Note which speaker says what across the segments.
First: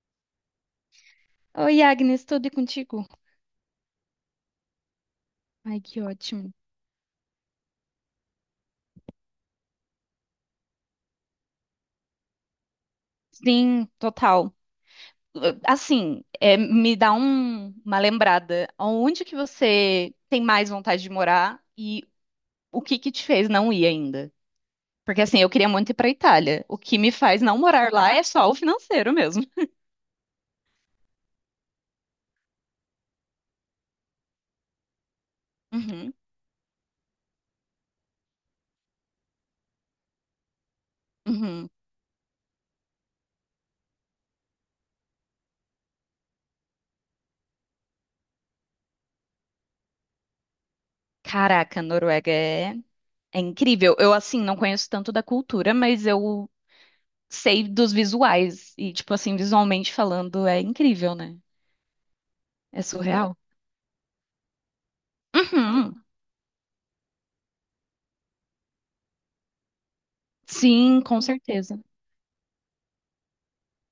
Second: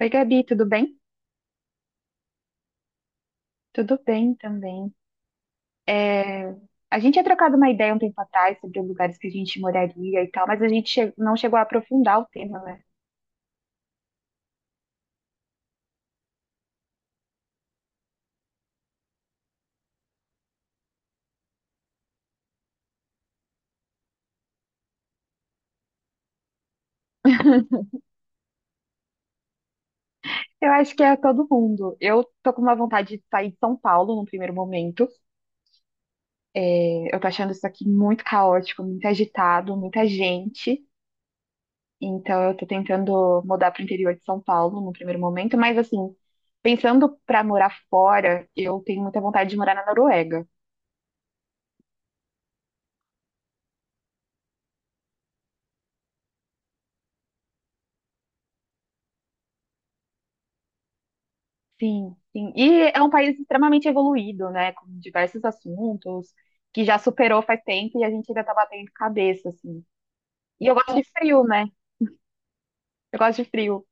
Speaker 1: Oi, Gabi, tudo bem?
Speaker 2: Oi, Agnes, tudo e contigo?
Speaker 1: Tudo bem também.
Speaker 2: Ai, que
Speaker 1: É,
Speaker 2: ótimo.
Speaker 1: a gente tinha trocado uma ideia um tempo atrás sobre os lugares que a gente moraria e tal, mas não chegou a aprofundar o tema, né?
Speaker 2: Sim, total. Assim, é, me dá uma lembrada. Onde que você tem mais vontade de morar e o que que te fez não ir ainda? Porque assim, eu queria muito ir para Itália. O que me faz não morar lá é só o financeiro mesmo.
Speaker 1: Eu acho que é todo mundo. Eu tô com uma vontade de sair de São Paulo no primeiro momento.
Speaker 2: Uhum,
Speaker 1: É, eu tô achando isso aqui muito caótico, muito agitado, muita gente.
Speaker 2: uhum.
Speaker 1: Então eu tô tentando mudar para o interior de São Paulo no primeiro momento, mas assim, pensando para morar fora, eu tenho muita vontade de morar na Noruega.
Speaker 2: Caraca, Noruega é incrível. Eu, assim, não conheço tanto da cultura, mas eu sei dos visuais. E, tipo assim, visualmente falando, é incrível, né?
Speaker 1: Sim, sim.
Speaker 2: É
Speaker 1: E é um
Speaker 2: surreal.
Speaker 1: país extremamente evoluído, né? Com diversos
Speaker 2: Uhum.
Speaker 1: assuntos, que já superou faz tempo e a gente ainda tá batendo cabeça, assim. E eu gosto
Speaker 2: Sim,
Speaker 1: de
Speaker 2: com
Speaker 1: frio, né?
Speaker 2: certeza.
Speaker 1: Eu gosto de frio.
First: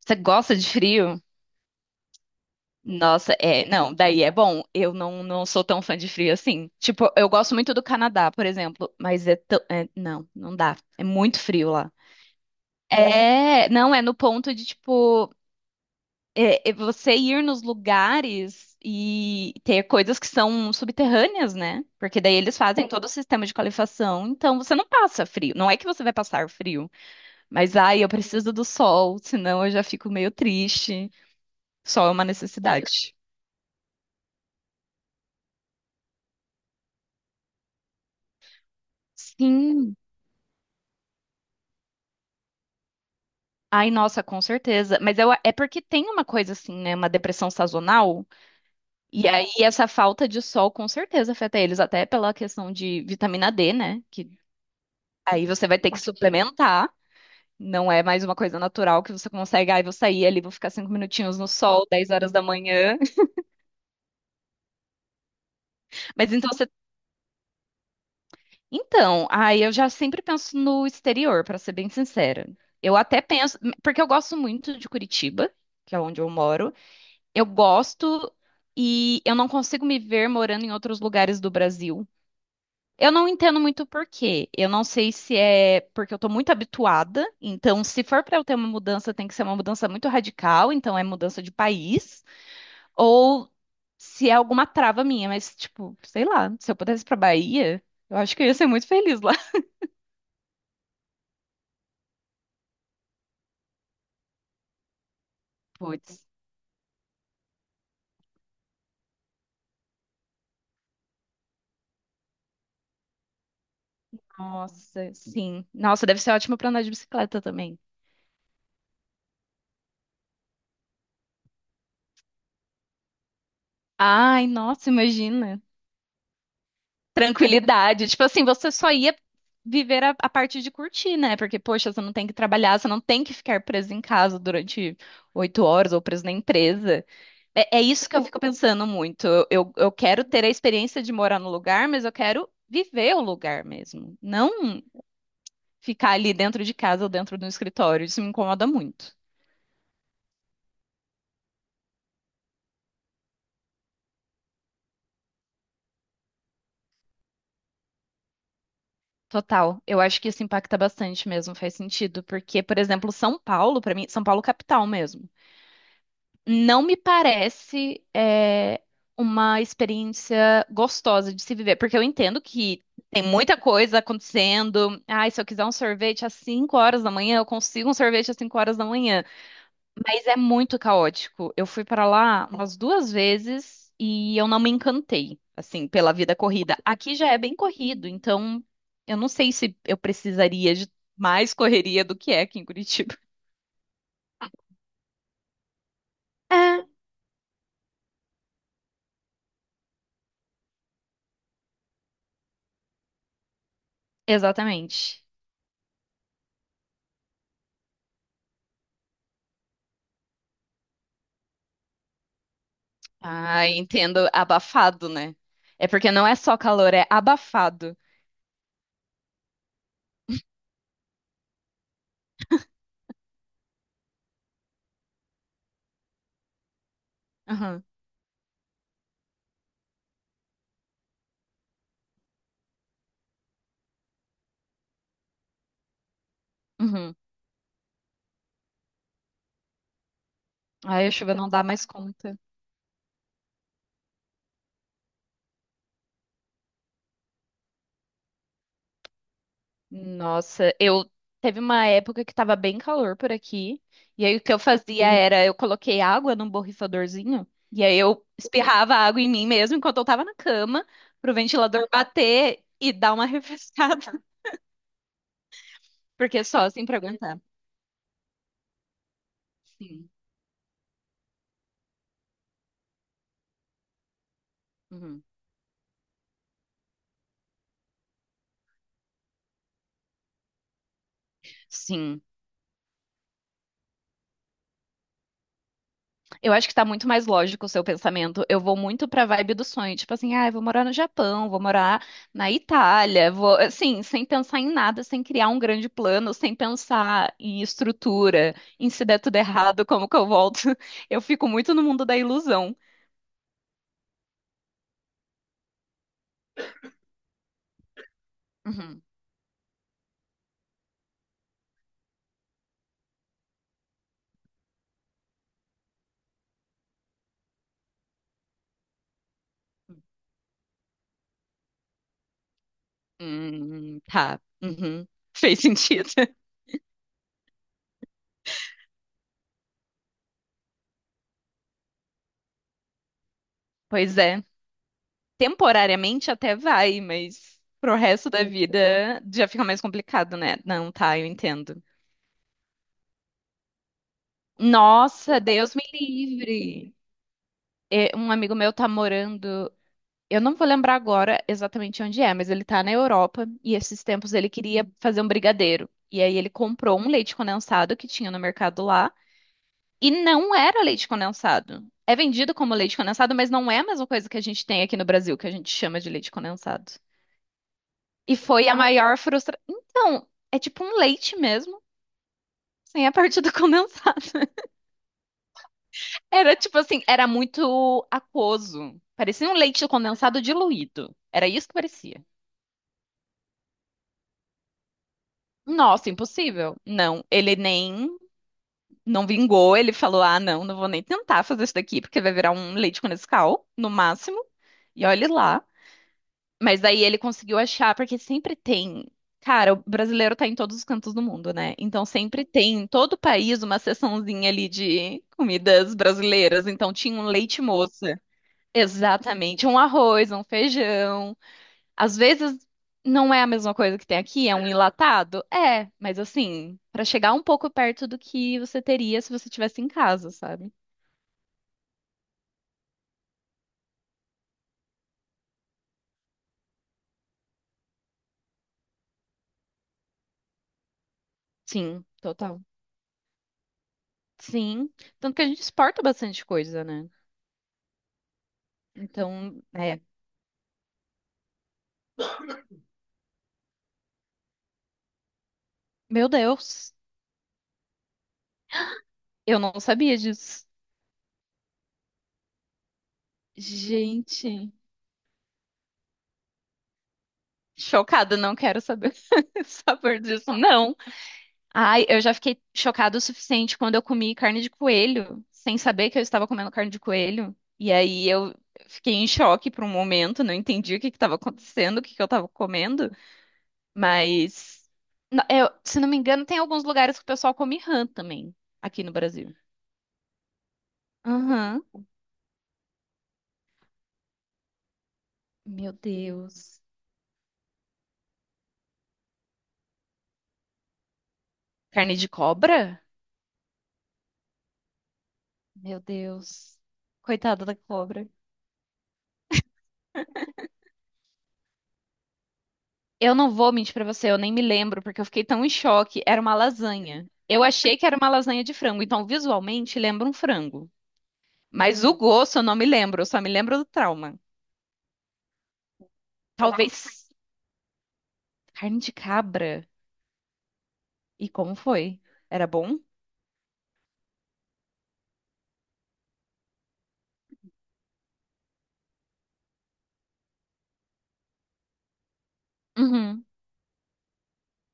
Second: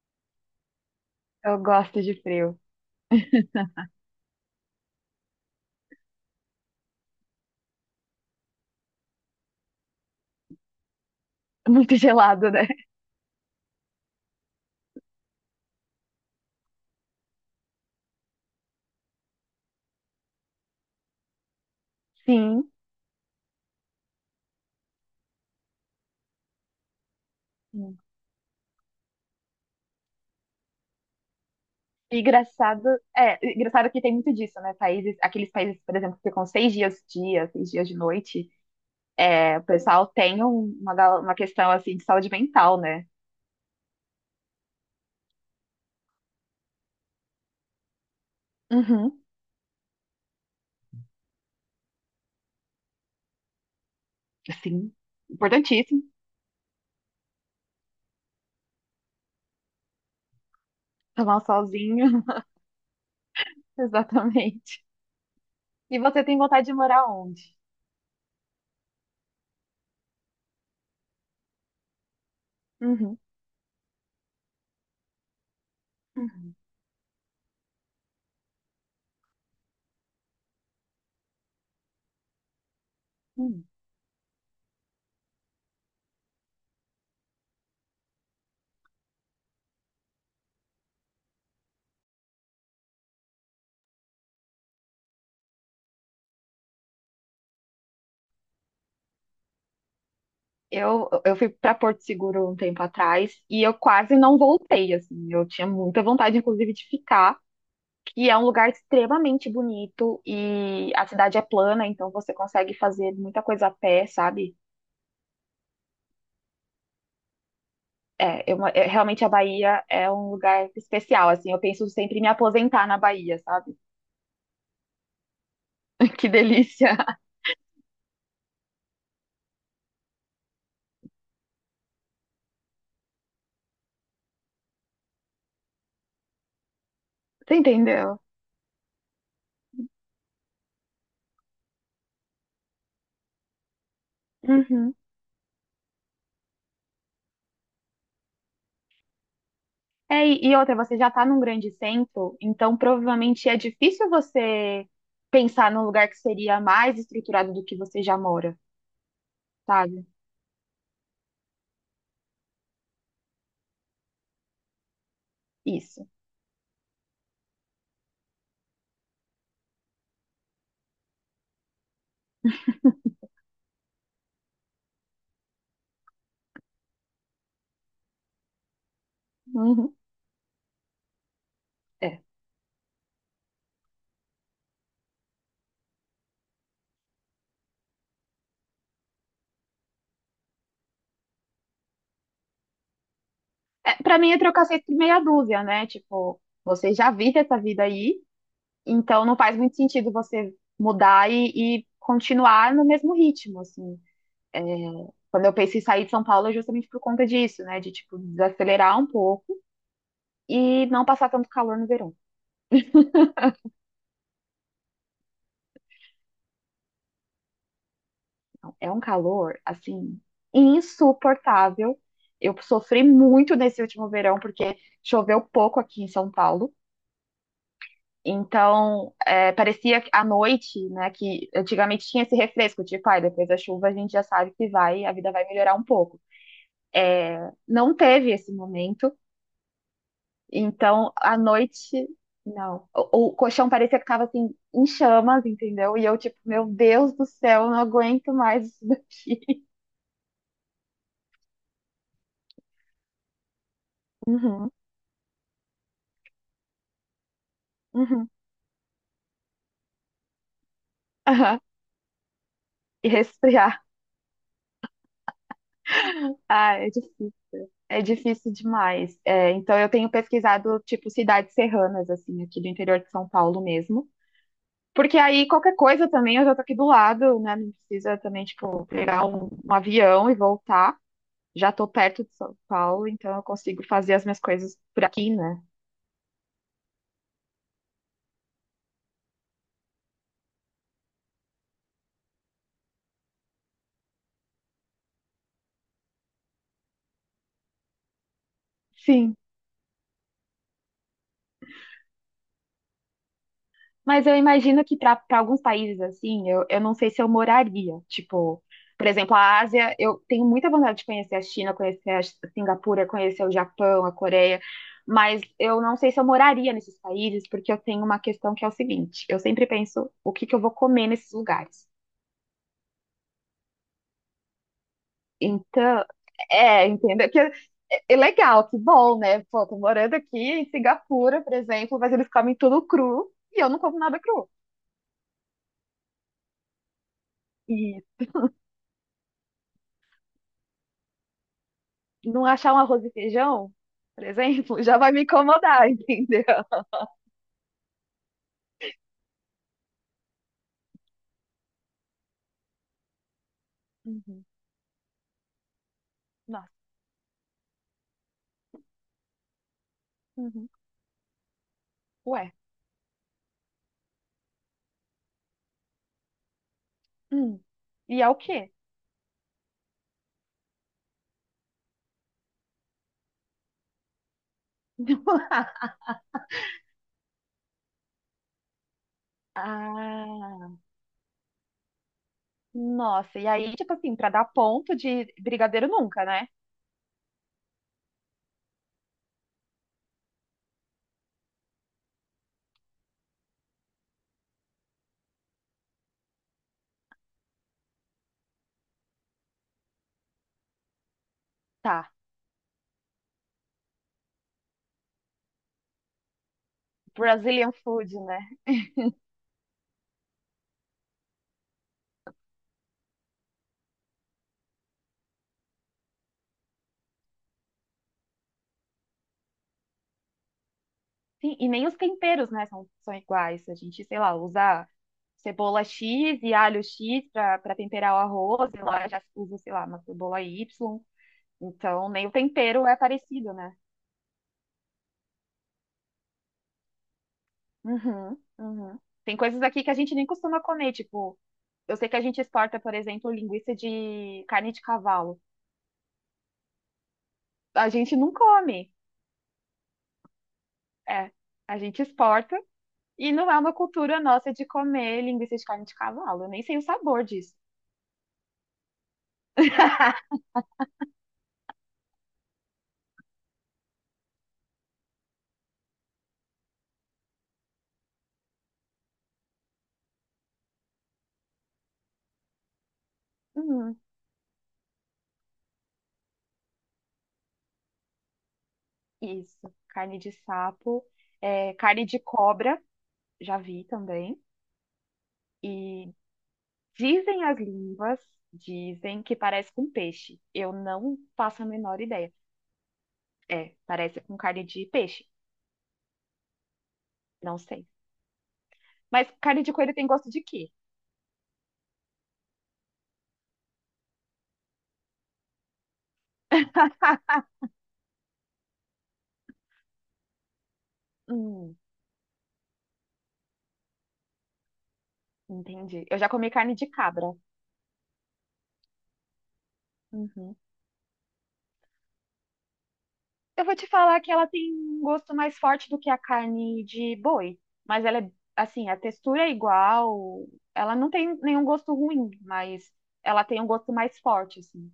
Speaker 2: Você gosta de frio?
Speaker 1: Eu gosto de frio.
Speaker 2: Nossa, é, não, daí é bom. Eu não sou tão fã de frio assim. Tipo, eu gosto muito do Canadá, por exemplo, mas é tão, não, não dá. É muito frio lá.
Speaker 1: Muito gelado, né?
Speaker 2: É, não, é no ponto de, tipo, é você ir nos lugares e ter coisas que são subterrâneas, né? Porque daí eles
Speaker 1: Sim.
Speaker 2: fazem todo o sistema de qualificação, então você não passa frio. Não é que você vai passar frio. Mas
Speaker 1: sim.
Speaker 2: ai, eu preciso do sol, senão eu já fico meio triste. Sol é
Speaker 1: E
Speaker 2: uma
Speaker 1: engraçado,
Speaker 2: necessidade.
Speaker 1: engraçado que tem muito disso, né? Países, aqueles países, por exemplo, que ficam seis dias de dia, seis dias de noite, é, o
Speaker 2: Sim.
Speaker 1: pessoal tem uma questão, assim, de saúde mental, né?
Speaker 2: Ai, nossa, com certeza. Mas eu, é porque tem uma coisa assim, né? Uma depressão sazonal.
Speaker 1: Uhum.
Speaker 2: E aí, essa falta de sol com certeza afeta eles, até pela questão de vitamina D, né? Que
Speaker 1: Sim.
Speaker 2: aí você vai ter que
Speaker 1: Importantíssimo.
Speaker 2: suplementar. Não é mais uma coisa natural que você consegue. Ai, vou sair ali, vou ficar cinco
Speaker 1: Tomar
Speaker 2: minutinhos
Speaker 1: um
Speaker 2: no sol, 10
Speaker 1: solzinho.
Speaker 2: horas da manhã.
Speaker 1: Exatamente. E você
Speaker 2: Mas
Speaker 1: tem
Speaker 2: então
Speaker 1: vontade
Speaker 2: você
Speaker 1: de morar onde?
Speaker 2: Então, aí eu já sempre penso no exterior, pra ser bem sincera. Eu
Speaker 1: Uhum,
Speaker 2: até penso, porque eu gosto muito de Curitiba, que é onde eu
Speaker 1: uhum.
Speaker 2: moro. Eu gosto e eu não consigo me ver morando em outros lugares do Brasil. Eu não entendo
Speaker 1: Hum.
Speaker 2: muito por quê. Eu não sei se é porque eu tô muito habituada. Então, se for pra eu ter uma mudança, tem que ser uma mudança muito radical, então é mudança de país, ou se é alguma trava minha, mas tipo, sei lá, se eu pudesse ir pra Bahia, eu acho que eu ia ser muito feliz lá.
Speaker 1: Eu fui para Porto Seguro um tempo atrás e eu quase não voltei, assim. Eu tinha muita
Speaker 2: Putz.
Speaker 1: vontade, inclusive, de ficar, que é um lugar extremamente bonito e a cidade é plana, então você consegue fazer muita coisa a pé, sabe?
Speaker 2: Nossa, sim. Nossa, deve ser ótimo pra andar de bicicleta também.
Speaker 1: Realmente a Bahia é um lugar especial, assim. Eu penso sempre em me aposentar na Bahia, sabe?
Speaker 2: Ai, nossa, imagina.
Speaker 1: Que delícia!
Speaker 2: Tranquilidade. Tipo assim, você só ia viver a parte de curtir, né? Porque, poxa, você não tem que trabalhar, você não tem que ficar preso em casa durante 8 horas ou preso na empresa.
Speaker 1: Você
Speaker 2: É, é isso que
Speaker 1: entendeu?
Speaker 2: eu fico pensando muito. Eu quero ter a experiência de morar no lugar, mas eu quero viver o lugar mesmo. Não
Speaker 1: Uhum.
Speaker 2: ficar ali dentro de casa ou dentro do escritório. Isso me incomoda muito.
Speaker 1: É, e outra, você já está num grande centro, então provavelmente é difícil você pensar num lugar que seria mais estruturado do que você já mora,
Speaker 2: Total. Eu
Speaker 1: sabe?
Speaker 2: acho que isso impacta bastante mesmo, faz sentido, porque, por exemplo, São Paulo, pra mim, São Paulo capital mesmo,
Speaker 1: Isso.
Speaker 2: não me parece uma experiência gostosa de se viver, porque eu entendo que tem muita coisa acontecendo. Ai, se eu quiser um sorvete às 5 horas da manhã, eu consigo um sorvete às 5 horas da manhã.
Speaker 1: Uhum,
Speaker 2: Mas é muito caótico. Eu fui pra
Speaker 1: É.
Speaker 2: lá umas duas vezes e eu não me encantei, assim, pela vida corrida. Aqui já é bem corrido, então eu não sei se eu precisaria de mais correria do que é aqui em Curitiba.
Speaker 1: É, para mim é trocar seis por meia dúzia, né? Tipo,
Speaker 2: É.
Speaker 1: você já vive essa vida aí, então não faz muito sentido você mudar e continuar no mesmo ritmo, assim.
Speaker 2: Exatamente.
Speaker 1: Quando eu penso em sair de São Paulo é justamente por conta disso, né? De, tipo, desacelerar um pouco e não passar tanto calor no verão.
Speaker 2: Ah, entendo. Abafado, né? É porque não é só calor, é abafado.
Speaker 1: É um calor, assim, insuportável. Eu sofri muito nesse último verão, porque choveu pouco aqui em São Paulo.
Speaker 2: Aham,
Speaker 1: Então, é, parecia que à noite, né, que antigamente tinha esse refresco, tipo, ai, depois da chuva a gente já sabe que vai, a vida vai melhorar um pouco.
Speaker 2: uhum.
Speaker 1: Não teve esse momento,
Speaker 2: Aí a
Speaker 1: então
Speaker 2: chuva
Speaker 1: à
Speaker 2: não dá mais
Speaker 1: noite,
Speaker 2: conta.
Speaker 1: não. O colchão parecia que estava assim, em chamas, entendeu? E eu, tipo, meu Deus do céu, eu não aguento mais isso daqui.
Speaker 2: Nossa, eu teve uma época que tava bem calor por aqui, e aí o que eu
Speaker 1: Uhum,
Speaker 2: fazia era eu coloquei água num borrifadorzinho, e aí eu
Speaker 1: uhum,
Speaker 2: espirrava água em mim mesmo enquanto eu tava na cama, pro
Speaker 1: aham.
Speaker 2: ventilador bater e
Speaker 1: E
Speaker 2: dar uma
Speaker 1: resfriar.
Speaker 2: refrescada, porque só
Speaker 1: Ah,
Speaker 2: assim pra aguentar.
Speaker 1: é difícil demais. É, então eu tenho
Speaker 2: Sim.
Speaker 1: pesquisado tipo cidades serranas assim aqui do interior de São Paulo mesmo, porque
Speaker 2: Uhum.
Speaker 1: aí qualquer coisa também eu já tô aqui do lado, né? Não precisa também tipo pegar um avião e voltar. Já tô
Speaker 2: Sim.
Speaker 1: perto de São Paulo, então eu consigo fazer as minhas coisas por aqui, né?
Speaker 2: Eu acho que tá muito mais lógico o seu pensamento. Eu vou muito pra vibe do sonho, tipo assim, ah, eu vou morar no Japão, vou morar na Itália, vou, assim, sem pensar em nada, sem criar um grande plano, sem pensar em estrutura, em se der
Speaker 1: Sim.
Speaker 2: tudo errado, como que eu volto. Eu fico muito no mundo da ilusão.
Speaker 1: Mas eu imagino que para alguns países assim, eu não sei se eu moraria. Tipo,
Speaker 2: Uhum.
Speaker 1: por exemplo, a Ásia, eu tenho muita vontade de conhecer a China, conhecer a Singapura, conhecer o Japão, a Coreia, mas eu não sei se eu moraria nesses países, porque eu tenho uma questão que é o seguinte: eu sempre penso o que que eu vou comer nesses lugares.
Speaker 2: Tá. Uhum. Fez
Speaker 1: Então,
Speaker 2: sentido.
Speaker 1: é, entenda que é legal, que bom, né? Pô, tô morando aqui em Singapura, por exemplo, mas eles comem tudo cru e eu não como
Speaker 2: Pois
Speaker 1: nada
Speaker 2: é.
Speaker 1: cru.
Speaker 2: Temporariamente até vai, mas pro resto da vida já fica mais complicado, né? Não, tá, eu entendo.
Speaker 1: Não achar um arroz e feijão, por exemplo, já vai me
Speaker 2: Nossa, Deus me
Speaker 1: incomodar, entendeu?
Speaker 2: livre. É, um amigo meu tá morando, eu não vou lembrar agora exatamente onde é, mas ele tá na Europa e esses tempos
Speaker 1: Uhum.
Speaker 2: ele queria fazer um brigadeiro. E aí ele
Speaker 1: Nossa.
Speaker 2: comprou um leite condensado que tinha no mercado lá e não
Speaker 1: Uhum.
Speaker 2: era leite condensado. É
Speaker 1: Ué.
Speaker 2: vendido como leite condensado, mas não é a mesma coisa que a gente tem aqui no Brasil, que a gente chama de leite condensado.
Speaker 1: Hum. E é o
Speaker 2: E foi
Speaker 1: quê?
Speaker 2: a maior frustração. Então, é tipo um leite mesmo, sem a parte do condensado. Era tipo assim, era muito aquoso. Parecia um leite condensado
Speaker 1: Ah,
Speaker 2: diluído. Era isso que parecia.
Speaker 1: nossa. E aí, tipo assim, pra dar ponto de brigadeiro
Speaker 2: Nossa,
Speaker 1: nunca, né?
Speaker 2: impossível. Não, ele nem não vingou, ele falou: "Ah, não, não vou nem tentar fazer isso daqui, porque vai virar um leite com Nescau, no máximo". E olhe lá. Mas daí ele conseguiu achar, porque sempre tem. Cara, o brasileiro tá em todos os cantos do mundo, né? Então
Speaker 1: Tá.
Speaker 2: sempre tem em todo o país uma seçãozinha ali de comidas brasileiras. Então tinha um leite
Speaker 1: Brazilian food,
Speaker 2: moça.
Speaker 1: né?
Speaker 2: Exatamente, um arroz, um feijão. Às vezes não é a mesma coisa que tem aqui, é um enlatado? É, mas assim, para chegar um pouco perto do que você teria se você tivesse em casa, sabe?
Speaker 1: Sim, e nem os temperos, né, são, são iguais. A gente, sei lá, usa cebola X e alho X pra temperar o arroz, e lá já usa, sei lá, uma cebola Y.
Speaker 2: Sim,
Speaker 1: Então, nem o
Speaker 2: total.
Speaker 1: tempero é parecido, né?
Speaker 2: Sim, tanto que a gente exporta bastante coisa, né?
Speaker 1: Uhum, uhum. Tem coisas
Speaker 2: Então,
Speaker 1: aqui que a
Speaker 2: é,
Speaker 1: gente nem costuma comer, tipo, eu sei que a gente exporta, por exemplo, linguiça de carne de cavalo.
Speaker 2: meu Deus,
Speaker 1: A gente não come,
Speaker 2: eu não sabia disso.
Speaker 1: é, a gente exporta e não é uma cultura nossa de
Speaker 2: Gente,
Speaker 1: comer linguiça de carne de cavalo. Eu nem sei o sabor disso.
Speaker 2: chocada, não quero saber o sabor disso, não. Ai, eu já fiquei chocada o suficiente quando eu comi carne de coelho, sem saber que eu estava comendo carne de coelho. E aí eu fiquei em choque por um momento, não entendi o que que estava acontecendo, o que que eu estava comendo.
Speaker 1: Uhum,
Speaker 2: Mas, se não me engano, tem alguns lugares que o pessoal come rã também, aqui no Brasil.
Speaker 1: isso, carne de sapo, é,
Speaker 2: Aham.
Speaker 1: carne de cobra, já vi também.
Speaker 2: Meu
Speaker 1: E
Speaker 2: Deus.
Speaker 1: dizem as línguas, dizem que parece com peixe. Eu não faço a menor
Speaker 2: Carne de
Speaker 1: ideia.
Speaker 2: cobra?
Speaker 1: É, parece com carne de peixe.
Speaker 2: Meu Deus.
Speaker 1: Não
Speaker 2: Coitada da
Speaker 1: sei.
Speaker 2: cobra.
Speaker 1: Mas carne de coelho tem gosto de quê?
Speaker 2: Eu não vou mentir pra você, eu nem me lembro, porque eu fiquei tão em choque. Era uma lasanha. Eu achei que era uma lasanha de frango, então visualmente lembra um frango.
Speaker 1: Hum,
Speaker 2: Mas o gosto eu não me lembro, eu só me lembro do trauma.
Speaker 1: entendi. Eu já comi carne de
Speaker 2: Talvez
Speaker 1: cabra.
Speaker 2: carne de cabra.
Speaker 1: Uhum.
Speaker 2: E como foi? Era bom?
Speaker 1: Eu vou te falar que ela tem um gosto mais forte do que a carne de boi, mas ela é assim, a textura é igual, ela não tem nenhum gosto ruim, mas ela
Speaker 2: Uhum.
Speaker 1: tem um gosto mais forte assim.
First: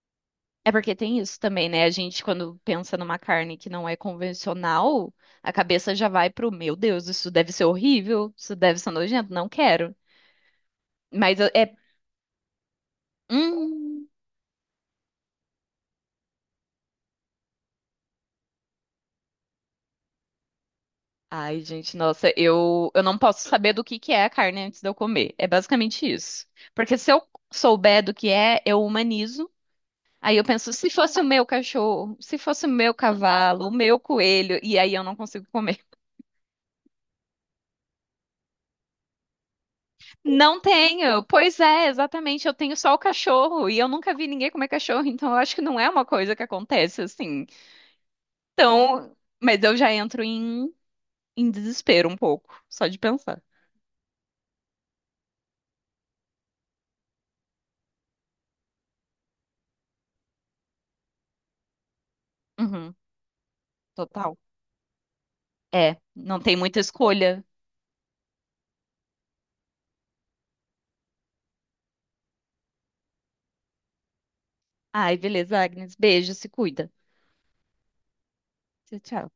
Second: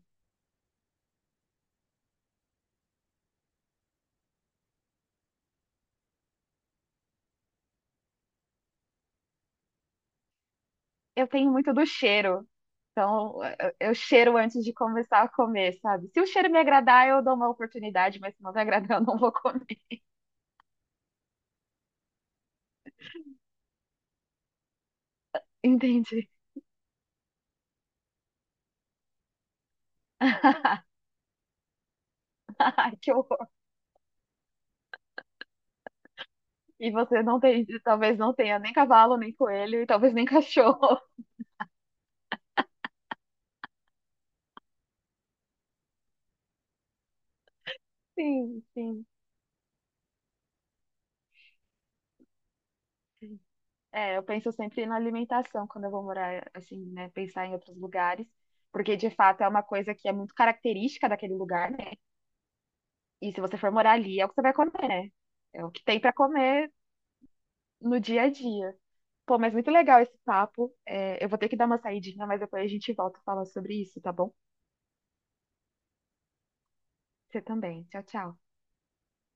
Speaker 2: É porque tem isso também, né? A gente, quando pensa numa carne que não é convencional, a cabeça já vai pro, meu Deus, isso deve ser horrível, isso deve ser nojento, não quero.
Speaker 1: Eu
Speaker 2: Mas
Speaker 1: tenho
Speaker 2: eu-
Speaker 1: muito
Speaker 2: é.
Speaker 1: do cheiro, então eu
Speaker 2: Hum.
Speaker 1: cheiro antes de começar a comer, sabe? Se o cheiro me agradar, eu dou uma oportunidade, mas se não me agradar, eu não vou comer.
Speaker 2: Ai, gente, nossa, eu não posso saber do que é a carne antes de eu comer. É basicamente
Speaker 1: Entendi.
Speaker 2: isso. Porque se eu souber do que é, eu humanizo. Aí eu penso, se fosse o meu cachorro, se fosse o meu
Speaker 1: Ai, que horror.
Speaker 2: cavalo, o meu coelho, e aí eu não consigo comer.
Speaker 1: E você não tem, talvez não tenha nem cavalo, nem coelho, e talvez nem
Speaker 2: Não
Speaker 1: cachorro.
Speaker 2: tenho. Pois é, exatamente. Eu tenho só o cachorro e eu nunca vi ninguém comer cachorro, então eu acho que não é uma coisa que acontece assim.
Speaker 1: Sim, sim.
Speaker 2: Então, mas eu já entro em, desespero um pouco, só de pensar.
Speaker 1: É, eu penso sempre na alimentação quando eu vou morar, assim, né? Pensar em outros lugares, porque de fato é uma coisa que é muito característica daquele lugar, né?
Speaker 2: Uhum,
Speaker 1: E se você for morar ali, é o que
Speaker 2: total.
Speaker 1: você vai comer, né? É o que
Speaker 2: É,
Speaker 1: tem pra
Speaker 2: não tem
Speaker 1: comer
Speaker 2: muita escolha.
Speaker 1: no dia a dia. Pô, mas muito legal esse papo. É, eu vou ter que dar uma saidinha, mas depois a gente volta a falar sobre isso, tá bom?
Speaker 2: Ai, beleza, Agnes. Beijo, se cuida.
Speaker 1: Você também. Tchau, tchau.
Speaker 2: Tchau, tchau.